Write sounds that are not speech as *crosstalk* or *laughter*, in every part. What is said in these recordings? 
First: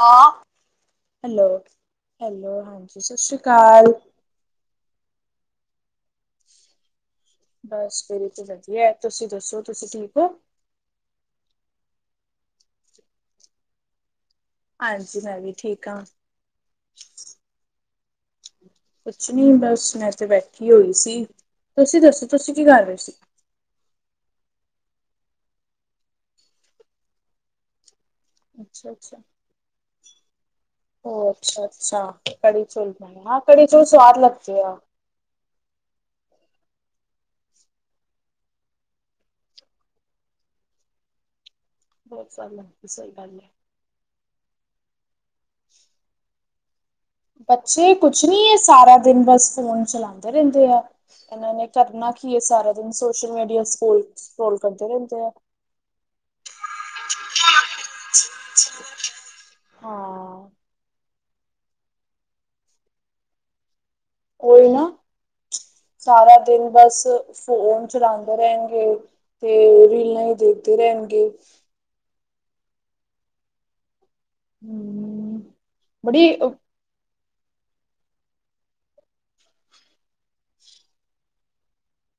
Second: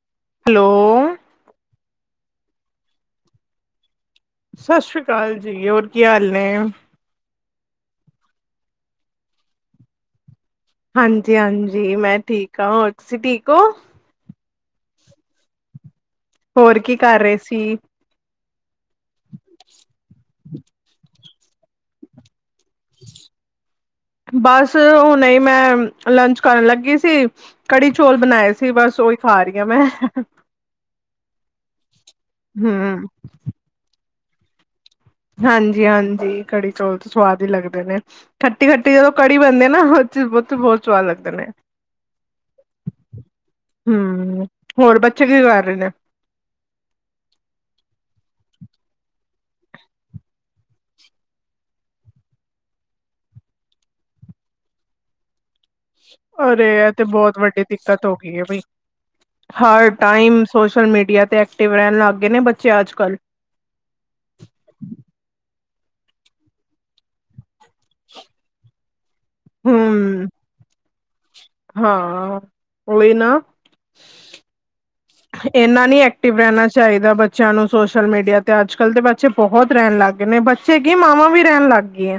ਹਾਂ। Hello. Hello, hello ਹਾਂਜੀ ਸਤਿ ਸ਼੍ਰੀ ਅਕਾਲ। ਸਤਿ ਸ਼੍ਰੀ ਅਕਾਲ ਜੀ। ਹੋਰ ਕੀ ਹਾਲ ਨੇਂ। ਬਸ ਮੇਰੇ ਤੇ ਵਧੀਆਂ ਏਂ, ਤੁਸੀਂ ਦੱਸੋਂ ਤੁਸੀਂ ਠੀਕ ਹੋ। ਹਾਂਜੀ, ਹਾਂਜੀ ਮੈਂ ਠੀਕ ਹਾਂ। ਹੋਰ ਤੁਸੀਂ ਠੀਕ ਹੋ। ਹਾਂਜੀ ਮੈਂ ਵੀ ਠੀਕ ਹਾਂ। ਹੋਰ ਕੀ ਕਰ ਰਹੇਂ ਸੀ। ਕੁੱਛ ਨੀਂ ਬਸ ਮੈਂ ਤੇ ਬੈਠੀਂ ਹੋਈ ਸੀ, ਤੁਸੀਂ ਦੱਸੋਂ ਤੁਸੀਂ ਕੀ ਕਰ ਰਹੇਂ ਸੀ। ਬਸ ਹੁਣੇ ਈ ਮੈਂ ਲੰਚ ਕਰਨ ਲੱਗੀ ਸੀ। ਕੜੀ ਚੌਲ਼ ਬਣਾਏ ਸੀ ਅੱਛਾ ਬਸ ਉਹੀ ਖਾਂ ਰਹੀਂ ਹਾਂ ਮੈਂ। ਹੋਰ ਅੱਛਾ, ਅੱਛਾ, ਕੜੀ ਚੌਲ਼ ਹਮ ਬਣਾਏ, ਹਾਂ ਕੜੀ ਚੌਲ਼ ਸਵਾਦ ਲਗਦੇ ਆ। ਹਾਂਜੀ, ਹਾਂਜੀ ਕੜੀ ਚੌਲ਼ ਤੇ ਸਵਾਦ ਹੀ ਲੱਗਦੇ ਨੇਂ। ਖੱਟੀ ਖੱਟੀ ਜਦੋਂ ਕੜੀ ਬਣਦੇ ਨਾ ਉਹ ਉਚ ਬਹੁਤ ਸਵਾਦ ਲੱਗਦੇ ਨੇਂ। ਹੋਰ ਸਬ ਨਾਲ਼ ਸਹੀ ਗੱਲ਼ ਏਂ। ਹਮ, ਹੋਰ ਬੱਚੇ ਕੀ ਕਰ ਰਹੇ ਨੇ। ਬੱਚੇ ਕੁਛ ਨੀ ਇਹ ਸਾਰਾ ਦਿਨ ਬਸ ਫੋਨ ਚਲਾਉਂਦੇ ਰਹਿੰਦੇ ਆ। ਇਹਨਾਂ ਨੇ ਕਰਨਾ ਕੀ ਇਹ ਸਾਰਾ ਦਿਨ ਸੋਸ਼ਲ ਮੀਡੀਆ ਸਕਲ ਸਕਰੋਲ ਕਰਦੇ ਰਹਿੰਦੇ ਆ। ਅਰੇ, ਇਹ ਤੇ ਬਹੁਤ ਵੱਡੀ ਦਿੱਕਤ ਹੋ ਗਈ ਬਈ। ਹਰ ਟਾਈਮ ਹਾਂ ਸੋਸ਼ਲ ਮੀਡੀਆ ਤੇ ਐਕਟਿਵ ਰਹਿਣ ਲੱਗ ਗਏ ਨੇ ਬੱਚੇ ਅੱਜ ਕੱਲ੍ਹ। ਉਹੀ ਨਾ, ਸਾਰਾ ਦਿਨ ਬਸ। ਫੋਨ ਚਲਾਉਂਦੇ ਰਹਿਣਗੇ ਤੇ ਹੂੰ ਰੀਲਾਂ ਹੀ ਦੇਖਦੇ ਰਹਿਣਗੇ। ਹਾਂ, ਉਹਹੀ ਨਾ। ਹੂੰ ਇੰਨਾ ਨਹੀਂ ਬੜੀ ਐਕਟਿਵ ਰਹਿਣਾ ਚਾਹੀਦਾ। ਚਾਹੀਦਾ। ਬੱਚਿਆਂ ਨੂੰ ਸੋਸ਼ਲ ਮੀਡੀਆ ਤੇ ਅੱਜ ਕੱਲ੍ਹ ਦੇ ਬੱਚੇ ਬਹੁਤ ਰਹਿਣ ਲੱਗ ਗਏ ਨੇ ਬੱਚੇ। ਮਾਵਾਂ ਵੀ ਰਹਿਣ ਲੱਗ ਗਈਆਂ।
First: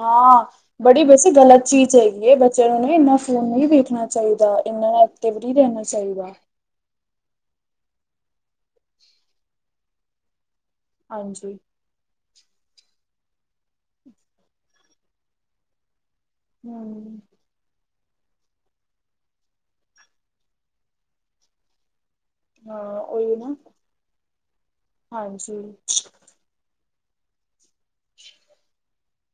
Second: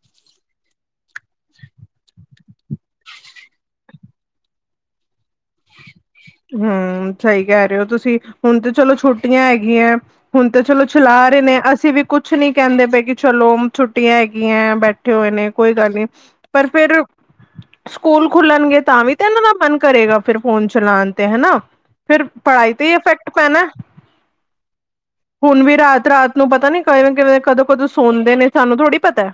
ਹਾਂ। ਬੜੀ ਵੈਸੇ ਗ਼ਲਤ ਚੀਜ਼ ਹੈਗੀ ਹੈ ਬੱਚਿਆਂ ਨੂੰਨ ਇੰਨਾ ਫੋਨ ਨਹੀਂ ਵੇਖਣਾ ਚਾਹੀਦਾ। ਇੰਨਾ ਤੇ ਵੀ ਦੇਣਾ ਚਾਹੀਗਾ। ਹਮ, ਸਹੀ ਕਹਿ ਰਹੇ ਹੋ ਤੁਸੀਂ ਹੁਣ ਤੇ ਚਲੋ ਛੋਟੀਆਂ ਹੈਗੀਆਂ। ਹੁਣ ਤੇ ਚਲੋ। ਚਲਾ ਰਹੇ ਹਾਂਜੀ। ਨੇ। ਅਸੀਂ ਵੀ ਕੁਛ ਨੀ ਕਹਿੰਦੇ ਪਏ ਕਿ ਚਲੋ ਛੁੱਟੀਆਂ ਹੈਗੀਆਂ ਬੈਠੇ ਹੋਏ ਨੇ ਕੋਈ ਗੱਲ ਨਹੀਂ। ਪਰ ਫੇਰ ਹੂੰ ਸਕੂਲ ਖੁੱਲਣਗੇ ਤਾਂ ਵੀ ਤਾਂ ਇਹਨਾਂ ਦਾ ਮਨ ਕਰੇਗਾ। ਫਿਰ ਫੋਨ ਚਲਾਉਣ ਤੇ ਹਨਾ। ਫਿਰ ਪੜ੍ਹਾਈ ਤੇ ਹੀ ਹਾਂ ਇਫੈਕਟ ਉਹੀ ਨਾ ਪੈਣਾ। ਹੁਣ ਹਾਂਜੀ ਵੀ ਰਾਤ- ਰਾਤ ਨੂੰ ਪਤਾ ਨੀ ਕਿਵੇਂ- ਕਿਵੇਂ ਕਦੋਂ -ਕਦੋਂ ਸੁਣਦੇ ਨੇ ਸਾਨੂੰ ਥੋੜੀ ਪਤਾ।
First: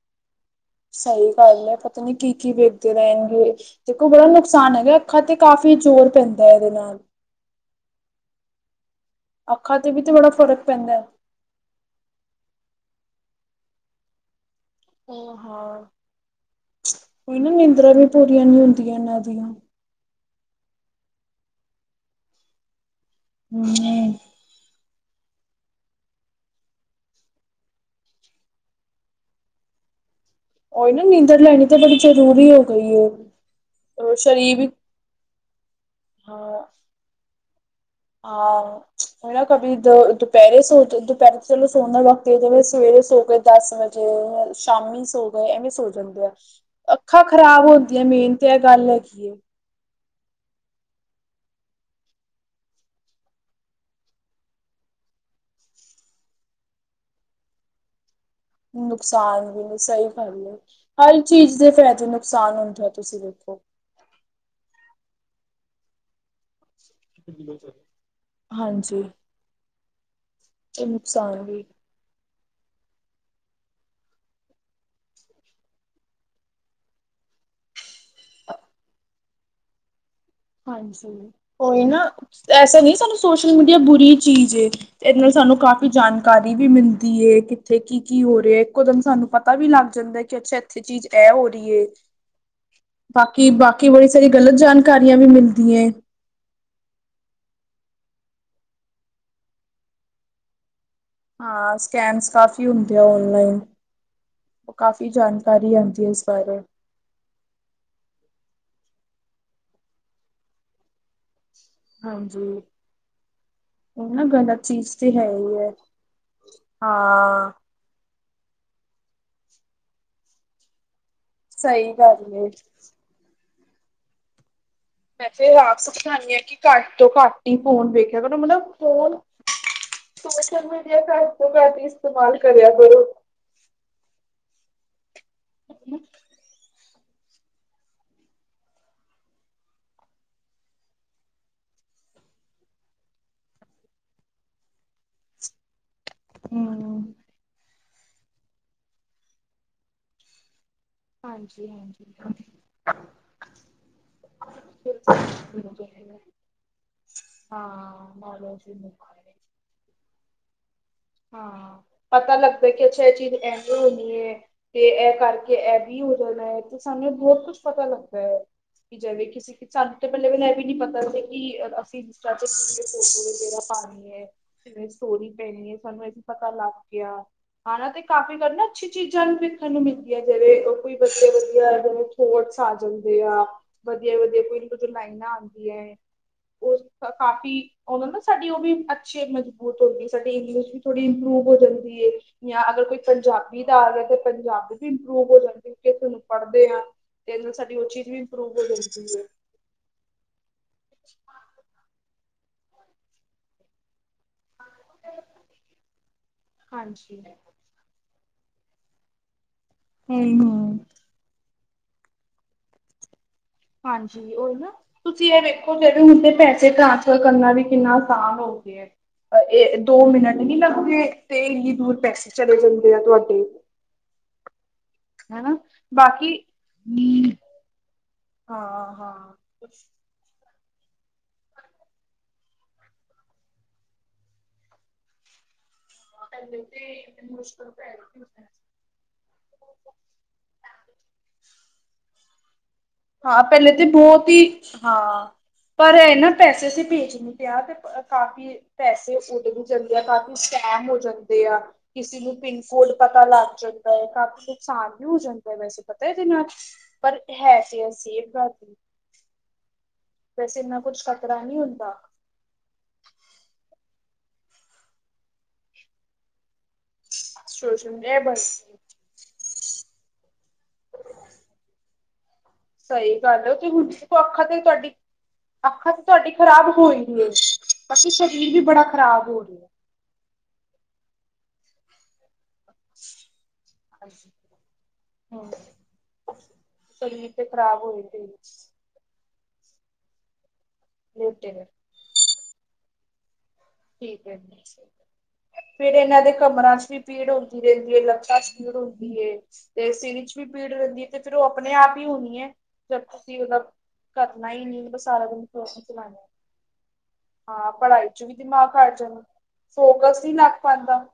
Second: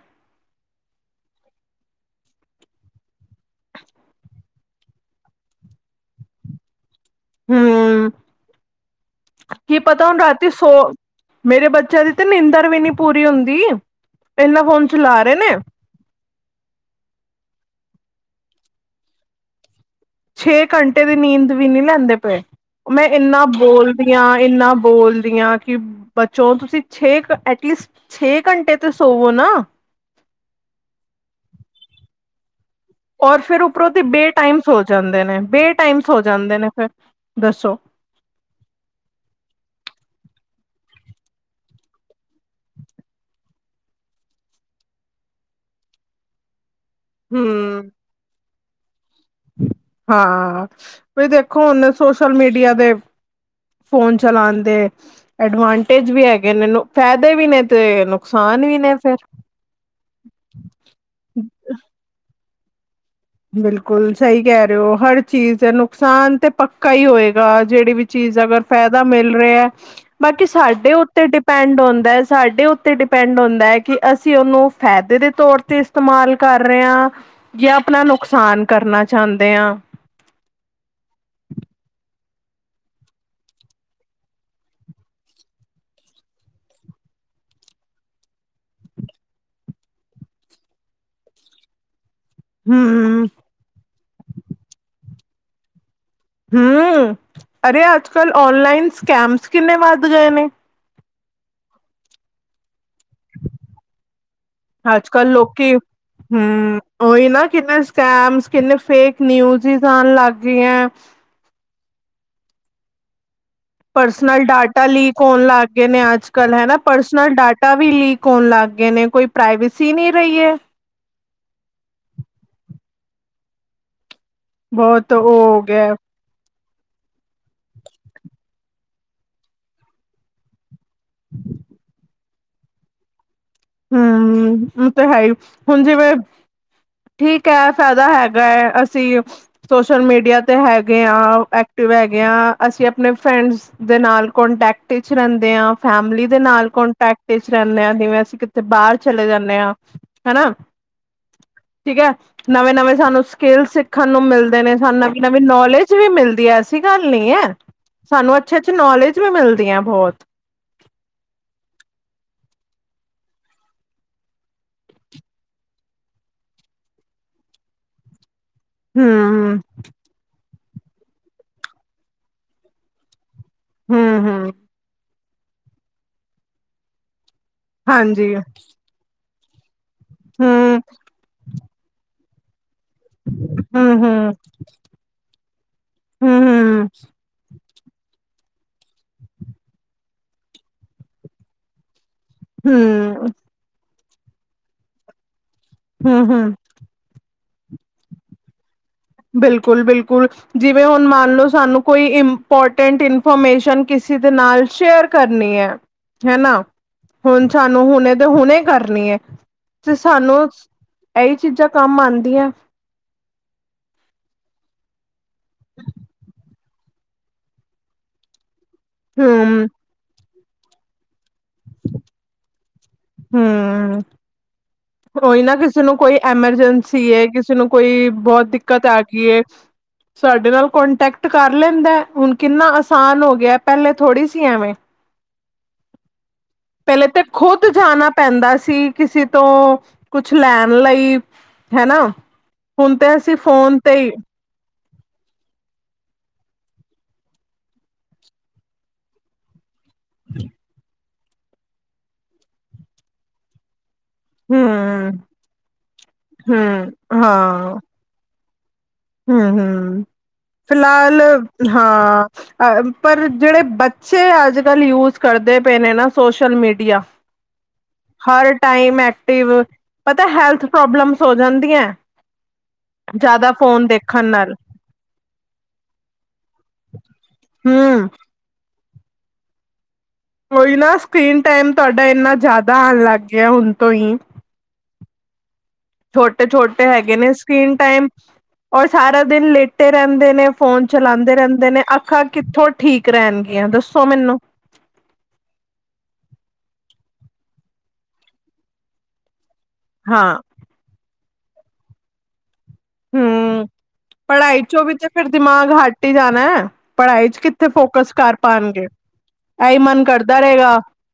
ਸਹੀ ਗੱਲ ਹੈ ਪਤਾ ਨੀ ਕੀ -ਕੀ ਵੇਖਦੇ ਰਹਿਣਗੇ। ਦੇਖੋ, ਬੜਾ ਨੁਕਸਾਨ ਹੈਗਾ ਅੱਖਾਂ ਤੇ ਕਾਫ਼ੀ ਜ਼ੋਰ ਪੈਂਦਾ ਇਹਦੇ ਨਾਲ। ਹਮ, ਅੱਖਾਂ ਕੀ ਤੇ ਵੀ ਪਤਾ ਤੇ ਹੁਣ ਬੜਾ ਰਾਤੀ ਫ਼ਰਕ ਸੋ ਪੈਂਦਾ। ਮੇਰੇ ਬੱਚਿਆਂ ਦੀ ਤਾਂ ਨੀਦਰ ਵੀ ਨੀ ਪੂਰੀ ਹੁੰਦੀ। ਇਹਨਾਂ ਫੋਨ ਆ ਚਲਾ ਰਹੇ ਨੇ ਹਾਂ ਕੋਈ ਨਾ ਨਿੰਦਰਾ ਵੀ ਪੂਰੀਆਂ ਨੀ ਹੁੰਦੀਆਂ ਇਹਨਾਂ ਦੀਆਂ। ਛੇ ਘੰਟੇ ਦੀ ਨੀਂਦ ਵੀ ਨਹੀਂ ਲੈਂਦੇ ਪਏ। ਮੈਂ ਇੰਨਾ ਬੋਲਦੀ ਹਮ। ਹਾਂ। ਇੰਨਾ ਬੋਲਦੀਆਂ ਹਾਂ ਕਿ ਬੱਚੋਂ ਤੁਸੀਂ ਛੇ ਕੁ ਐਟਲੀਸਟ ਛੇ ਘੰਟੇ ਤੇ ਸੋਵੋ ਨਾ। ਉਹੀ ਨਾ ਨੀਂਦਰ ਲੈਣੀ ਤਾਂ ਬੜੀ ਜ਼ਰੂਰੀ ਏ। ਔਰ ਫਿਰ ਉਪਰੋਂ ਦੇ ਬੇ ਟਾਈਮ ਸੌ ਜਾਂਦੇ ਨੇ, ਬੇ ਟਾਈਮ ਸੌ ਜਾਂਦੇ ਨੇ ਫਿਰ ਦੱਸੋ। ਆ ਹ। *unintelligible* ਕਭੀ ਦ ਦੁਪਹਿਰੇ ਸੋ ਦੁਪਹਿਰੇ ਚਲੋ ਸੋਨ ਵਕਤ ਜਿਵੇਂ ਸਵੇਰੇ ਸੋ ਕੇ ਦਸ ਵਜੇ ਸ਼ਾਮੀ ਸੋ ਗਏ ਐਵੇਂ ਸੋ ਜਾਂਦੇ ਆ। ਅੱਖਾਂ ਖ਼ਰਾਬ ਹੂੰ। ਹੋਂਦੀਆਂ ਮੇਨ ਤੇ ਇਹ ਗੱਲ ਹੈਗੀ ਏ। ਹਾਂ, ਵੀ ਦੇਖੋ ਹੁਣ ਸੋਸ਼ਲ ਮੀਡੀਆ ਦੇ ਫੋਨ ਚਲਾਉਣ ਦੇ ਐਡਵਾਂਟੇਜ ਵੀ ਹੈਗੇ ਨੇਨੂੰ ਫਾਇਦੇ ਵੀ ਨੇ ਤੇਨ। ਨੁਕਸਾਨ ਵੀ ਨਹੀਂ ਸਹੀ ਗੱਲ ਹੈ ਹਰ ਚੀਜ਼ ਦੇ ਫਾਇਦੇ ਨੁਕਸਾਨ ਹੁੰਦਾ ਹੈ। ਤੁਸੀਂ ਦੇਖੋ' ਬਿਲਕੁਲ ਸਹੀ ਕਹਿ ਰਹੇ ਹੋ। ਹਰ ਚੀਜ਼ ਨੁਕਸਾਨ ਤੇ। ਪੱਕਾ ਹੀ ਹੋਏਗਾ। ਜਿਹੜੀ ਵੀ ਚੀਜ਼ ਅਗਰ ਹਾਂਜੀ ਫਾਇਦਾ ਮਿਲ ਰਿਹਾ। ਬਾਕੀ ਤੇ ਸਾਡੇ ਉੱਤੇ ਨੁਕਸਾਨ ਵੀ ਡਿਪੈਂਡ ਆਉਂਦਾ। ਸਾਡੇ ਉੱਤੇ ਡਿਪੈਂਡ ਹੁੰਦਾ ਹੈ ਕਿ ਅਸੀਂ ਉਹਨੂੰ ਫਾਇਦੇ ਦੇ ਤੌਰ ਤੇ ਇਸਤੇਮਾਲ ਕਰ ਰਹੇ ਹਾਂ। ਜਾਂ ਆਪਣਾ ਨੁਕਸਾਨ ਕਰਨਾ ਚਾਹੁੰਦੇ ਹਾਂ। ਹਾਂਜੀ। ਕੋਈ ਨਾ ਐਸਾ ਨਹੀਂ ਸਾਨੂੰ ਸੋਸ਼ਲ ਮੀਡੀਆ ਬੁਰੀ ਚੀਜ਼ ਏ। ਤੇ ਇਹਦੇ ਨਾਲ ਸਾਨੂੰ ਕਾਫ਼ੀ ਜਾਣਕਾਰੀ ਵੀ ਮਿਲਦੀ ਹੈ ਕਿੱਥੇ ਕੀ- ਕੀ ਹੋ ਰਿਹਾ। ਇੱਕਦਮ ਸਾਨੂੰ ਪਤਾ ਵੀ ਲੱਗ ਜਾਂਦਾ ਕਿ ਅੱਛਾ ਇੱਥੇ ਚੀਜ਼ ਇਹ ਹੋ ਰਹੀ ਹੈ। ਹਮ ਬਾਕੀ- ਬਾਕੀ ਬੜੀ ਸਾਰੀ ਗਲਤ ਜਾਣਕਾਰੀਆਂ ਵੀ ਮਿਲਦੀ ਏ। ਹਮ। ਅਰੇ ਅੱਜ ਕੱਲ੍ਹ ਔਨਲਾਈਨ ਸਕੈਮਸ ਕਿੰਨੇ ਵੱਧ ਗਏ ਨੇ। ਹਾਂ ਸਕੈਮਸ ਕਾਫੀ ਹੁੰਦੇ ਅ ਔਨਲਾਈਨ। ਓ ਅੱਜ ਕਾਫ਼ੀ ਕੱਲ ਲੋਕੀ ਜਾਣਕਾਰੀ ਆਉਂਦੀ ਹੈ ਇਸ ਬਾਰੇ। ਹਮ ਉਹੀ ਨਾ ਕਿੰਨੇ ਸਕੈਮਸ ਕਿੰਨੇ ਫੇਕ ਨਿਊਜ਼ਸ ਆਉਣ ਲੱਗ ਗਈਆਂ। ਹਾਂਜੀ। ਉਹ ਨਾ ਪਰਸਨਲ ਗਲਤ ਡਾਟਾ ਚੀਜ਼ ਤੇ ਲੀਕ ਹੈ ਹੋਣ ਹੀ ਲੱਗ ਹੈ ਗਏ ਨੇ ਅੱਜ ਕੱਲ ਹਨਾ, ਪਰਸਨਲ ਹਾਂ ਡਾਟਾ *unintelligible* ਵੀ ਲੀਕ ਹੋਣ ਲੱਗ ਗਏ ਨੇ ਕੋਈ ਪ੍ਰਾਈਵੇਸੀ ਨਹੀਂ ਰਹੀ ਏ। ਸਹੀ ਗੱਲ ਏ। ਬਹੁਤ ਉਹ ਮੈਂ ਫੇਰ ਹੋ ਆਪ ਗਿਆ ਸਮਝਾਨੀ ਅ ਕਿ ਘੱਟ ਤੋਂ ਘੱਟ ਹੀ ਫੋਨ ਵੇਖਿਆ ਕਰੋ ਮਤਲਬ, ਫੋਨ ਸੋਸ਼ਲ ਮੀਡੀਆ ਘੱਟ ਤੋਂ ਘੱਟ ਇਸਤੇਮਾਲ ਕਰਿਆ ਕਰੋ। ਹ ਮ ਉ ਤੇ ਹੈ ਹੀ ਹੁਣ ਜਿਵੇਂ ਠੀਕ ਹੈ ਫਾਇਦਾ ਹੈਗਾ ਹੈ ਅਸੀਂ ਸੋਸ਼ਲ ਮੀਡੀਆ 'ਤੇ ਹੈਗੇ ਹਾਂ, ਐਕਟਿਵ ਹੈਗੇ ਹਾਂ ਅਸੀਂ ਆਪਣੇ ਫਰੈਂਡਸ ਦੇ ਨਾਲ ਕੋਂਟੈਕਟ ਤੇ ਚ ਰਹਿੰਦੇ ਹਾਂ ਫੈਮਿਲੀ ਦੇ ਨਾਲ ਹੂੰ। ਕੋਂਟੈਕਟ ਚ ਰਹਦੇ ਆਾਂ ਜਿਵੇਂ ਅਸੀਂ ਕਿ ਬਾਹਰ ਚਲੇ ਜਾਨੇ ਹਾਂ, ਹਨਾ? ਹਾਂਜੀ ਹ ਠੀਕ ਹੈ, ਨਵੇਂ ਨਵੇਂ ਸਾਨੂੰ ਸਕਿੱਲ ਸਿੱਖਣ ਨੂੰ ਮਿਲਦੇ ਨੇ ਸਾਨੂੰ ਨਵੀਂ ਨਵੀਂ ਨੌਲੇਜ 'ਚ ਵੀ ਮਿਲਦੀ ਹੈ ਐਸੀ ਗੱਲ ਨਹੀਂ ਏ, ਹਾਂ ਸਾਨੂੰ ਅੱਛੇ ਨੌਲੇਜ ਅੱਛੇ ਵੀ ਮਿਲਦੀ ਨੌਲੇਜ ਵੀ ਹੈ। ਮਿਲਦੀ ਹੈ ਬਹੁਤ। ਹਾਂ, ਪਤਾ ਲੱਗਦਾ ਕਿ ਅੱਛਾ ਇਹ ਚੀਜ਼ ਐਵੇਂ ਹੋਣੀ ਏ। ਤੇ ਇਹ ਕਰਕੇ ਇਹ ਵੀ ਹੋ ਜਾਣਾ ਹੈ, ਤੇ ਸਾਨੂੰ ਬਹੁਤ ਕੁਛ ਪਤਾ ਲੱਗਦਾ ਹੈ। ਕੀ ਜੈਵੇ ਕਿਸੀ ਹਮ ਸਾਨੂੰ ਤੇ ਪਹਿਲੇ ਇਹ ਵੀ ਨਹੀਂ ਪਤਾ ਸੀ, ਕਿ ਅਸੀਂ ਇੰਸਟਾ ਤੇ ਫੋਟੋ ਕਿਹਡ਼ੀ ਜਗ੍ਹਾ ਪਾਣੀ ਹਮ ਏ। ਹਮ ਫੇਰ ਸਟੋਰੀ ਪੈਣੀ ਵੇ ਸਾਨੂੰ ਇਹ ਵੀ ਪਤਾ ਲੱਗ ਗਿਆ, *unintelligible* ਹਾਂਜੀ ਕਾਪੀ ਕਰਨਾ ਅੱਛੀ ਚੀਜ਼ਾਂ ਵੀ ਵੇਖਣ ਨੂੰ ਮਿਲਦੀਆਂ ਜਿਵੇਂ ਹਮ ਉਹ ਕੋਈ। *unintelligible* ਥੋਟਸ ਆ ਜਾਂਦੇ ਆ ਹਮ ਵੱਧੀਆ ਹਮ ਵੱਧੀਆ ਕੁਝ ਨਾ ਕੁੱਝ ਲਾਈਨਾਂ ਆਉਂਦੀਆਂ। ਹਮ ਉਹ ਹਮ ਕਾਫੀ ਉਦੋਂ ਨਾ ਸਾਡੀ ਉਹ ਵੀ ਅੱਛੀ ਮਜ਼ਬੂਤ ਹੁੰਦੀ ਹੈ ਸਾਡੀ ਇੰਗਲਿਸ਼ ਵੀ ਥੋੜੀ ਇੰਪਰੂਵ ਹੋ ਜਾਂਦੀ ਏ। ਜਾਂ ਅਗਰ ਕੋਈ ਪੰਜਾਬੀ ਦਾ ਆ ਗਿਆ ਤਾਂ ਪੰਜਾਬੀ ਵੀ ਇੰਪਰੂਵ ਹੋ ਜਾਂਦੀ, ਕਿਉਂ ੳਹਨੂੰ ਹਮ ਹਮ ਪੜਦੇ ਆਂ। ਤੇ ਇਹਦੇ ਨਾਲ ਸਾਡੀ ਉਹ ਚੀਜ਼ ਵੀ ਇੰਪਰੂਵ ਹੋ ਜਾਂਦੀ ਏ। ਬਿਲਕੁਲ-ਬਿਲਕੁਲ, ਜਿਵੇਂ ਹੁਣ ਮੰਨ ਲਓ ਸਾਨੂੰ ਕੋਈ ਇੰਪੋਰਟੈਂਟ ਇਨਫੋਰਮੇਸ਼ਨ ਕਿਸੇ ਦੇ ਨਾਲ ਸ਼ੇਅਰ ਕਰਨੀ ਐ ਹੈਨਾ ਹਾਂਜੀ ਹੁਣ ਸਾਨੂੰ ਹੁਣੇ ਦੇ ਹੁਣੇ ਕਰਨੀ ਐ ਤੇ ਸਾਨੂੰ ਹਮ-ਹਮ ਐਈ ਚੀਜ਼ਾਂ ਕੰਮ ਆਂਦੀਆਂ ਹਾਂਜੀ ਓਇ ਨਾ, ਤੁਸੀਂ ਇਹ ਵੇਖੋ ਜਿਹੜੇ *unintelligible* ਤੇ ਪੈਸੇ ਟ੍ਰਾਂਸਫਰ ਕਰਨਾ ਵੀ ਕਿੰਨਾ ਆਸਾਨ ਹੋ ਗਿਆ। ਹਮ ਇਹ ਦੋ ਮਿੰਟ ਨੀ ਲੱਗਦੇ ਤੇ ਏਨੀ ਦੂਰ ਪੈਸੇ ਚਲੇ ਜਾਂਦੇ ਆ ਤੁਹਾਡੇ ਹੂੰ, ਓਈ ਨਾ ਹਨਾ ਕਿਸੇ ਨੂੰ ਕੋਈ ਬਾਕੀ ਐਮਰਜੈਂਸੀ ਏ ਕਿ ਕੋਈ ਬਹੁਤ ਦਿੱਕਤ ਹਾਂ ਆ ਗਈ ਹਾਂ ਏ। ਸਾਡੇ ਨਾਲ ਕੋਂਟੈਕਟ ਕਰ ਲੈਂਦਾ, ਹੁਣ ਕਿੰਨਾ ਆਸਾਨ ਹੋ ਗਿਆ ਪਹਿਲੇ ਥੋੜ੍ਹੀ ਸੀ ਐਵੇਂ। ਹਾਂਜੀ। ਪਹਿਲੇ ਤੇ ਖੁੱਦ ਜਾਣਾ ਪੈਂਦਾ ਸੀ। ਕਿਸੇ ਤੋਂ ਕੁਛ ਲੈਣ ਲਈ, ਹਨਾ ਹੁਣ ਤੇ ਅਸੀਂ ਹਾਂ ਪਹਿਲੇ ਫੋਨ ਤੇ ਹੀ ਬਹੁਤ ਹਾਂ। ਪਰ ਇਹ ਹੈ ਨਾ ਪੈਸੇ ਅਸੀਂ ਭੇਜਣੇ ਪਏ ਆ ਤੇ ਕਾਫੀ ਪੈਸੇ ਉਹਦੇ ਵਿਚ ਹੋ ਜਾਂਦੇ ਆ, ਕਾਫ਼ੀ ਸਕੈਮ ਹੋ ਜਾਂਦੇ ਆ ਕਿਸੀ ਨੂੰ ਪਿੰਨ ਕੋਡ ਪਤਾ ਲੱਗ ਜਾਂਦਾ ਹੈ ਕਾਫੀ ਨੁਕਸਾਨ ਵੀ ਹਮ ਹੋ ਜਾਂਦਾ ਵੈਸੇ, ਪਤਾ ਇਹਦੇ ਨਾਲ ਹਮ ਪਰ ਹੈ ਹਾਂ ਤੇ ਅਸੀ ਗ। *inaudible* ਹਮ ਹਮ ਕੁਛ ਫਿਲਹਾਲ ਖ਼ਤਰਾ ਨਹੀਂ ਹੁੰਦਾ ਹਾਂ। ਅ ਪਰ ਜਿਹੜੇ ਬੱਚੇ ਅੱਜ ਕੱਲ੍ਹ ਯੂਜ ਕਰਦੇ ਪਏ ਨੇ ਨਾ ਸੋਸ਼ਲ ਮੀਡੀਆ ਸੋਸ਼ਲ ਇਹ ਹਰ ਬਸ ਟਾਈਮ ਐਕਟਿਵ, ਪਤਾ ਹੈਲਥ ਪ੍ਰੋਬਲਮਸ ਹੋ ਜਾਂਦੀਆਂ। ਸਈ ਗਾੱਲ ਜ਼ਿਆਦਾ ਫੋਨ ਦੇਖਣ ਅੱਖਾਂ ਨਾਲ ਤੇ ਤੁਆਡੀ, ਅੱਖਾਂ ਤੇ ਤੁਆਡੀ ਖ਼ਰਾਬ ਹੋਈ ਗੇ ਹੂੰ ਬਾਕੀ ਸਰੀਰ ਵੀ ਬੜਾ ਖ਼ਰਾਬ ਹੋ ਰਿਆ ਓਈ ਨਾ ਸ੍ਰੀਕੀਨ ਟਾਈਮ ਤੁਆਡਾ ਏਨਾ ਜਾਦਾ ਆਨ ਲਾੱਗ ਗੇਆ ਹੋਨ ਹੂੰ। ਛੋਟੇ-ਛੋਟੇ ਹੈਗੇ ਨੇ ਸ੍ਰੀਕੀਨ ਟਾਈਮ, ਤੇ ਓਰ ਸਾਰਾ ਦਿਨ ਲੇਟੇ ਰੈਂਦੇ ਨੇ ਫੋਨ ਚਲਾਂਦੇ ਰੈਂਦੇ ਨੇ ਅੱਖਾਂ ਕਿੱਥੋਂ ਠੀਕ ਰੈਨਗੀਆਂ ਦੱਸੋ? ਠੀਕ ਐ ਮੈਨੂੰ ਜੀ। ਫੇਰ ਏਨਾਂ ਦੇ ਕਮਰਾਂ ਚ ਵੀ ਪੀੜ ਹੋਂਦੀ ਰੇਂਦੀ ਏ ਲੱਤਾਂ ਚ ਪੀੜ ਹੋਂਦੀ ਏ। ਤੇ ਸਿਰੀ ਹਾਂ ਚ ਵੀ ਪੀੜ ਰੈਦੀ ਏ ਤੇ ਫੇਰ ਓ ਅਪਨੇ ਆਪ ਈ ਹੋਨੀ ਏ, ਜਦ ਤੁਸੀ ਓਦਾ ਪੜਾਈ ਚੋਂ ਵੀ ਤੇ ਫਿਰ ਦਿਮਾਗ ਹਾੱਟੀ ਜਾਨੈ ਪੜਾਈ ਚ ਕਿੱਥੇ ਹਾਂ ਪੜ੍ਹਾਈ ਫੋਕਸ ਚ ਵੀ ਕਾਰ ਦਿਮਾਗ ਪਾਨਗੇ, ਹਟ ਜਾਣਾ ਐਈ ਮਨ ਫੋਕਸ ਨਹੀਂ ਕਰਦਾ ਲੱਗ ਰੇਗਾ ਪਾਉਂਦਾ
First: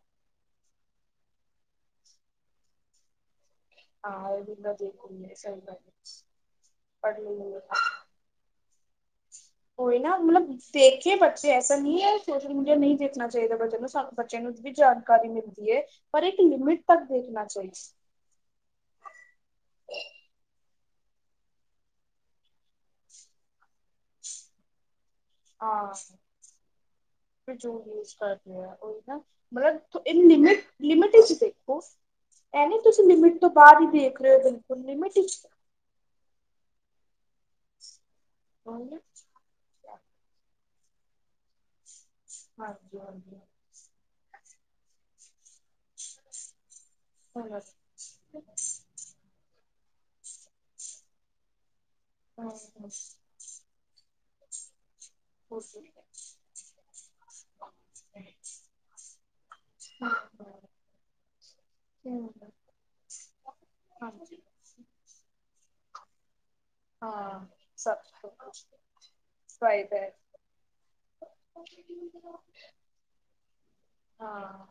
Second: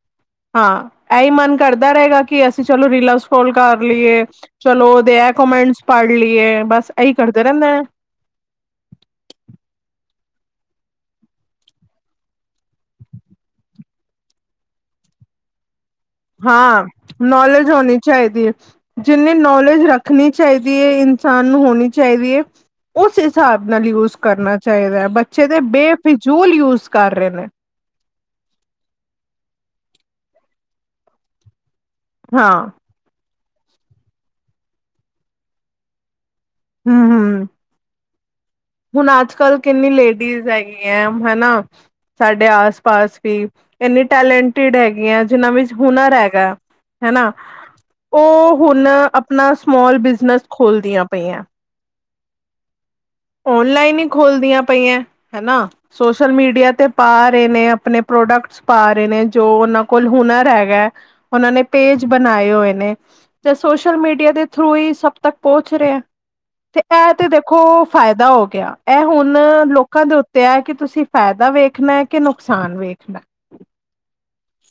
ਹਾਂ, ਐਈ ਮਾਨ ਕਰਦਾ ਰੇਗਾ ਕਿ ਅਸੀਂ ਚਲੋ ਰੀਲਾ ਕੋਲ ਕਾਰ ਲੀਏ ਹਾਂ ਇਹ ਵੀ ਚਲੋ ਦੇਖ ਓਦੇ ਐ ਲ ਸਹੀ ਗ ਕੋਮੈਂਟਸ ਪਾੜ ਲੀਏ, ਬਾਸ ਐਈ ਪੜ੍ਹ ਕਰਦੇ ਲਈਏ ਰੈਂਨੇ ਐ। *inaudible* ਓਈ ਨਾ ਮਲਬ ਦੇਖੇ ਬੱਚੇ ਐਸੇ ਨੀ ਐ, ਸੋਸ਼ਲ ਮੀਡੀਆ ਨਈ ਦੇਖਨਾ ਚਾਈਦਾ ਬੱਚੇਆਂ ਨੂੰ ਸਾਨੂੰ ਬੱਚੇ ਨੂੰ ਵੀ ਜਾਨਕਾਰੀ ਮਿਲਦੀ ਏ, ਪਰ ਇੱਕ ਲਿਮਿਟ ਤੱਕ ਦੇਖਨਾ ਚਾਈਦਾ। ਚਾਈਦੀ ਏ, ਜਿੰਨੀ ਨੋਲੇਜ ਰੱਖਨੀ ਚਾਈਦੀ ਏ ਇਨਸਾਨ ਨੂੰ ਹੋਨੀ ਚਾਈਦੀ ਏ ਓਸ ਹਿਸਾਬ ਨਾਲ ਯੂਜ ਕਰਨਾ ਚਾਈਦੈ, ਬੱਚੇ ਤੇ ਬੇਫਿਜੂਲ ਯੂਜ਼ ਕਾਰ ਰੇ ਨੇ। *unintelligible* ਕਾਰਦੇ ਆ ਓ ਨਾ, ਮਲਬ ਲਿਮਿਟ-ਲਿਮੀਟ ਚ ਦੇਖੋ ਹਾਂ ਐ ਨੀ ਤੁਸੀਂ ਲਿਮਿਟ ਤੋਂ ਬਾਰ ਈ ਦੇਖ ਰੇ ਓ ਬਿਲਕੁਲ, ਲਿਮਿਟੀ ਚ ਹੂੰ-ਹੂੰ। ਹਾਂਜੀ ਹੁਨ ਆੱਜ-ਕੱਲ ਕਿਨੀ ਲੇਡੀਜ਼ ਹੈਗੀ ਐਂ ਹੈਨਾ, ਸਾਡੇ ਆਸ-ਪਾਸ ਵੀ ਹਾਂਜੀ ਐਨੀ ਟੈਲੈਂਟਿੜ ਹੈਗੀਐਂ ਜਿਨਾਂ ਵਿੱਚ ਹੁਨਰ ਹੈਗਾ ਹੈਨਾ, ਓ ਹੁਨ ਅਪਣਾ ਸਮੌਲ ਬਿਜ਼ਨਸ ਖੋਲਦੀਆਂ ਪਈਆਂ *unintelligible* ਓਨਲਾਈਨ ਈ ਖੋਲਦੀਯਾਂ ਪਈਐਂ? ਹਨਾ, ਹਾਂਜੀ ਸੋਸਲ ਮੀੜੀਆ ਤੇ ਪਾ ਰੇ ਨੇੇ ਆਪਨੇ ਪ੍ਰੋਡਕਟ ਪਾ ਰੇ ਨੇ ਜੋ ਓਨਾਂ ਕੋਲ ਹੁਨਰ ਹੈਗੈ, ਓਨਾਂ ਨੇ ਪੇਜ ਬਨਾਏ ਹੋਏ ਨੇ। ਤੇ ਸੋਸ਼ਲ ਮੀਡੀਆ ਦੇ ਥ੍ਰੂ ਈ ਸਬ ਤਕ ਪੋਂਚ ਰੇਆ ਤੇ ਹਾਂ, ਸ ਫੈਦਾ ਹੋ ਗੇਆ, ਐ ਹੋਨ ਲੋਕਾਂ ਦੇ ਉੱਤੇ ਐ ਕਿ ਤੁਸੀਂ ਫੈਦਾ ਹਾਂ ਇਹ ਵੇਖਨਾ ਐ ਕੇ ਨੁਕਸਾਨ ਵੇਖਨੈ। ਹਾਂ,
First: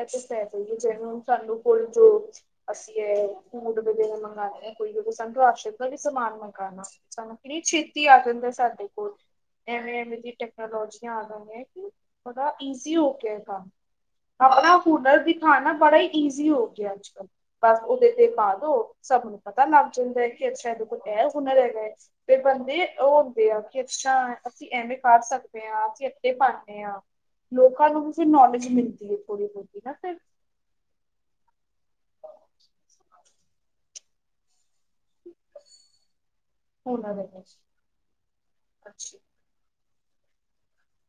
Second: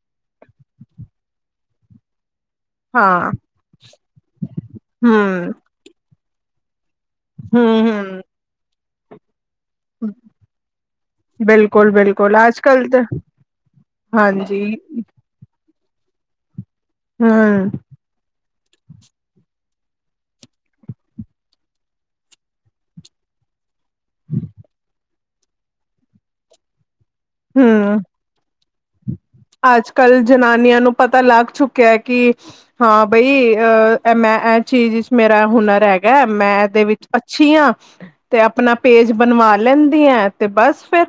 ਐਦੇ ਫੈਦੇ ਵੀ ਜਨੂਯਨ *unintelligible* ਅਸੀਂ ਹਾਂ। ਐ, ਫੂੜ *unintelligible* ਮੰਗਾਂਏ ਏ ਕੋਈ ਸਾਨੂੰ ਹੂੰ, ਰਾਸ਼ਦ ਦਾ ਵੀ ਸਮਾਨ ਮੰਗਾਨਾ ਸਾਨੂੰ ਕਿਨੀ ਹੂੰ, ਛੇਤੀ ਆ ਹੂੰ। ਜਾਂਦਾ ਸਾਡੇ ਕੋਲ, ਐਵੇਂ-ਐਵੇਂ ਦੀ ਟੈਕਨੋਲੋਜੀਆਂ ਆ ਜਾਂਦੀਆਂ ਕਿ ਬਿਲਕੁਲ-ਬਿਲਕੁਲ ਥੋੜਾ ਅੱਜ-ਕੱਲ ਈਜ਼ੀ ਤੇ ਹੋ ਗੇਯਾ ਐ ਕਾੰਮ, *unintelligible* ਹਾਂਜੀ, ਹਾਂਨਾ, ਬੜਾ ਈਜ਼ੀ ਹੋ ਗੇਆ ਅੱਜ-ਕੱਲ, ਹੂੰ, ਬਸ ਓਦੇ ਤੇ ਪਾਦੋ ਸਬ ਨੂੰ ਪਤਾ ਨਵਜੀਂਦਰ ਦਾ ਕਿ ਅੱਛਾ ਐਦੇ ਕੋਲ ਐ ਹੁਨਰ ਹੈਗੈ ਫੇਰ ਬੰਦੇ ਓ ਹੁੰਦੇ ਆ ਅੱਛਾ, ਅਸੀਂ ਐਵੇਂ ਕਾਰ ਸਕਦੇ ਆਂ ਅਸੀਂ ਅੱਦੇ ਪਾਨੇ ਆ। ਲੋਕਾਂ ਹੂੰ। ਨੂੰ ਵੀ ਫਿਰ ਨੌਲੇਜ ਮਿਲਦੀ ਏ ਥੋੜੀ ਬੋਤ ਅੱਜ-ਕੱਲ ਜਨਾਨੀਆਂ ਨੂੰ ਪਤਾ ਲਾੱਗ ਚੁੱਕੇਆ ਐ ਕਿ, ਹਾਂ ਬਈ ਅ ਐ ਮੈਂ ਐ ਚੀਜ ਚ ਮੇਰਾ ਹੁੱਨਰ ਹੈਗੈ ਮੈਂ ਐਦੇ ਵਿੱਚ ਹੁਨਰ ਹੈਗਾ ਅੱਛੀ ਆ, ਤੇ ਅਪਨਾ ਪੇਜ ਅੱਛਾ ਬਨਵਾ ਲ ਲੇਂਦੀ ਆ ਤੇ ਬਾਸ ਫੇਰ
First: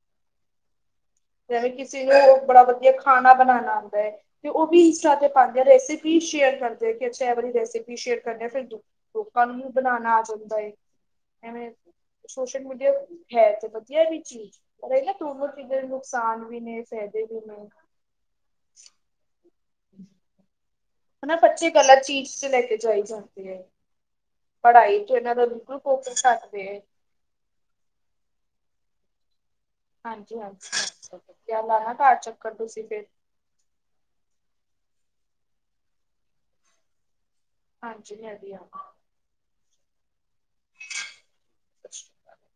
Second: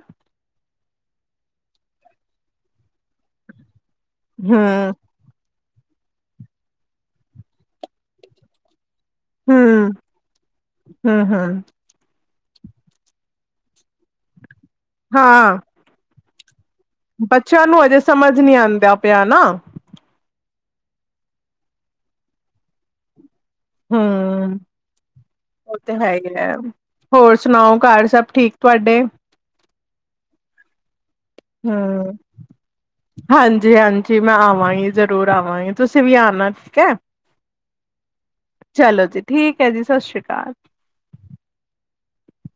ਜਿਵੇਂ ਕਿਸੇ ਨੂੰ ਬੜਾ ਵਦੀਆ ਖਾਨਾ ਬਨਾਨਾ ਆਂਦੈ, ਤੇ ਓ ਵੀ ਹੂੰ, ਇੰਸਟਾ ਤੇ ਪਾ ਰੇਸਿਪੀ ਸ਼ੇਅਰ ਕਰਦੇ, ਤੇ ਕੇ ਅੱਛਾ ਐ ਵਾਲੀ ਰੇਸਿਪੀ ਸ਼ੇਅਰ ਕਰਨੇ ਆ ਫਿਰ ਦੁ ਲੋਕਾਂ ਨੂੰ ਵੀ ਹੂੰ, ਬਨਾਨਾ ਆ ਜਾਂਦਾ ਏ, ਹੂੰ, ਹੂੰ। ਐਵੇਂ ਸੋਸ਼ਲ ਮੀਡੀਆ ਹੈ ਤੇ ਵਦੀਆ ਵੀ ਚੀਜ, ਪਰ ਏ ਨਾ ਦੋਨੋ ਚੀਜਾਂ ਦੇ ਨੁਕਸਾਨ ਵੀ ਨੇ। ਫਾਇਦੇ ਵੀ ਬੱਚੇਆਂ ਨੇ ਨੂੰ ਅਜੇ ਸਮਜ ਨੀ ਆਂਦਾ ਪੇਆ ਨਾ। ਹਨਾ ਬੱਚੇ ਗਲਤ ਚੀਜ ਚ ਲੈ ਕੇ ਜਾਈ ਜਾਂਦੇ ਐ। ਹੂੰ। ਪੜ੍ਹਾਈ ਚ' ਇਹਨਾਂ ਦਾ ਉਹ ਬਿਲਕੁਲ ਤੇ ਹੈ ਫੋਕਸ ਹੀ ਘੱਟ ਹੈ। ਹੋਰ ਸੁਣਾਓ ਘਰ ਸਭ ਠੀਕ ਤੁਹਾਡੇ? ਹਾਂਜੀ- ਹਾਂਜੀ। ਆ ਲਾਨਾ ਘਰ ਚਕੱਰ ਤੁਸੀਂ ਫਿਰ। ਹਾਂਜੀ- ਹਾਂਜੀ, ਮੈਂ ਆਵਾਂਗੀ ਜ਼ਰੂਰ ਆਵਾਂਗੀ, ਤੁਸੀਂ ਵੀ ਆਉਣਾ ਠੀਕ ਹੈ। ਹਾਂਜੀ, ਮੈਂ ਵੀ ਆਵਾਂ ਜੀ ਠੀਕ ਹੈ ਜੀ, ਸਤਿ ਸ਼੍ਰੀ ਅਕਾਲ। *inaudible*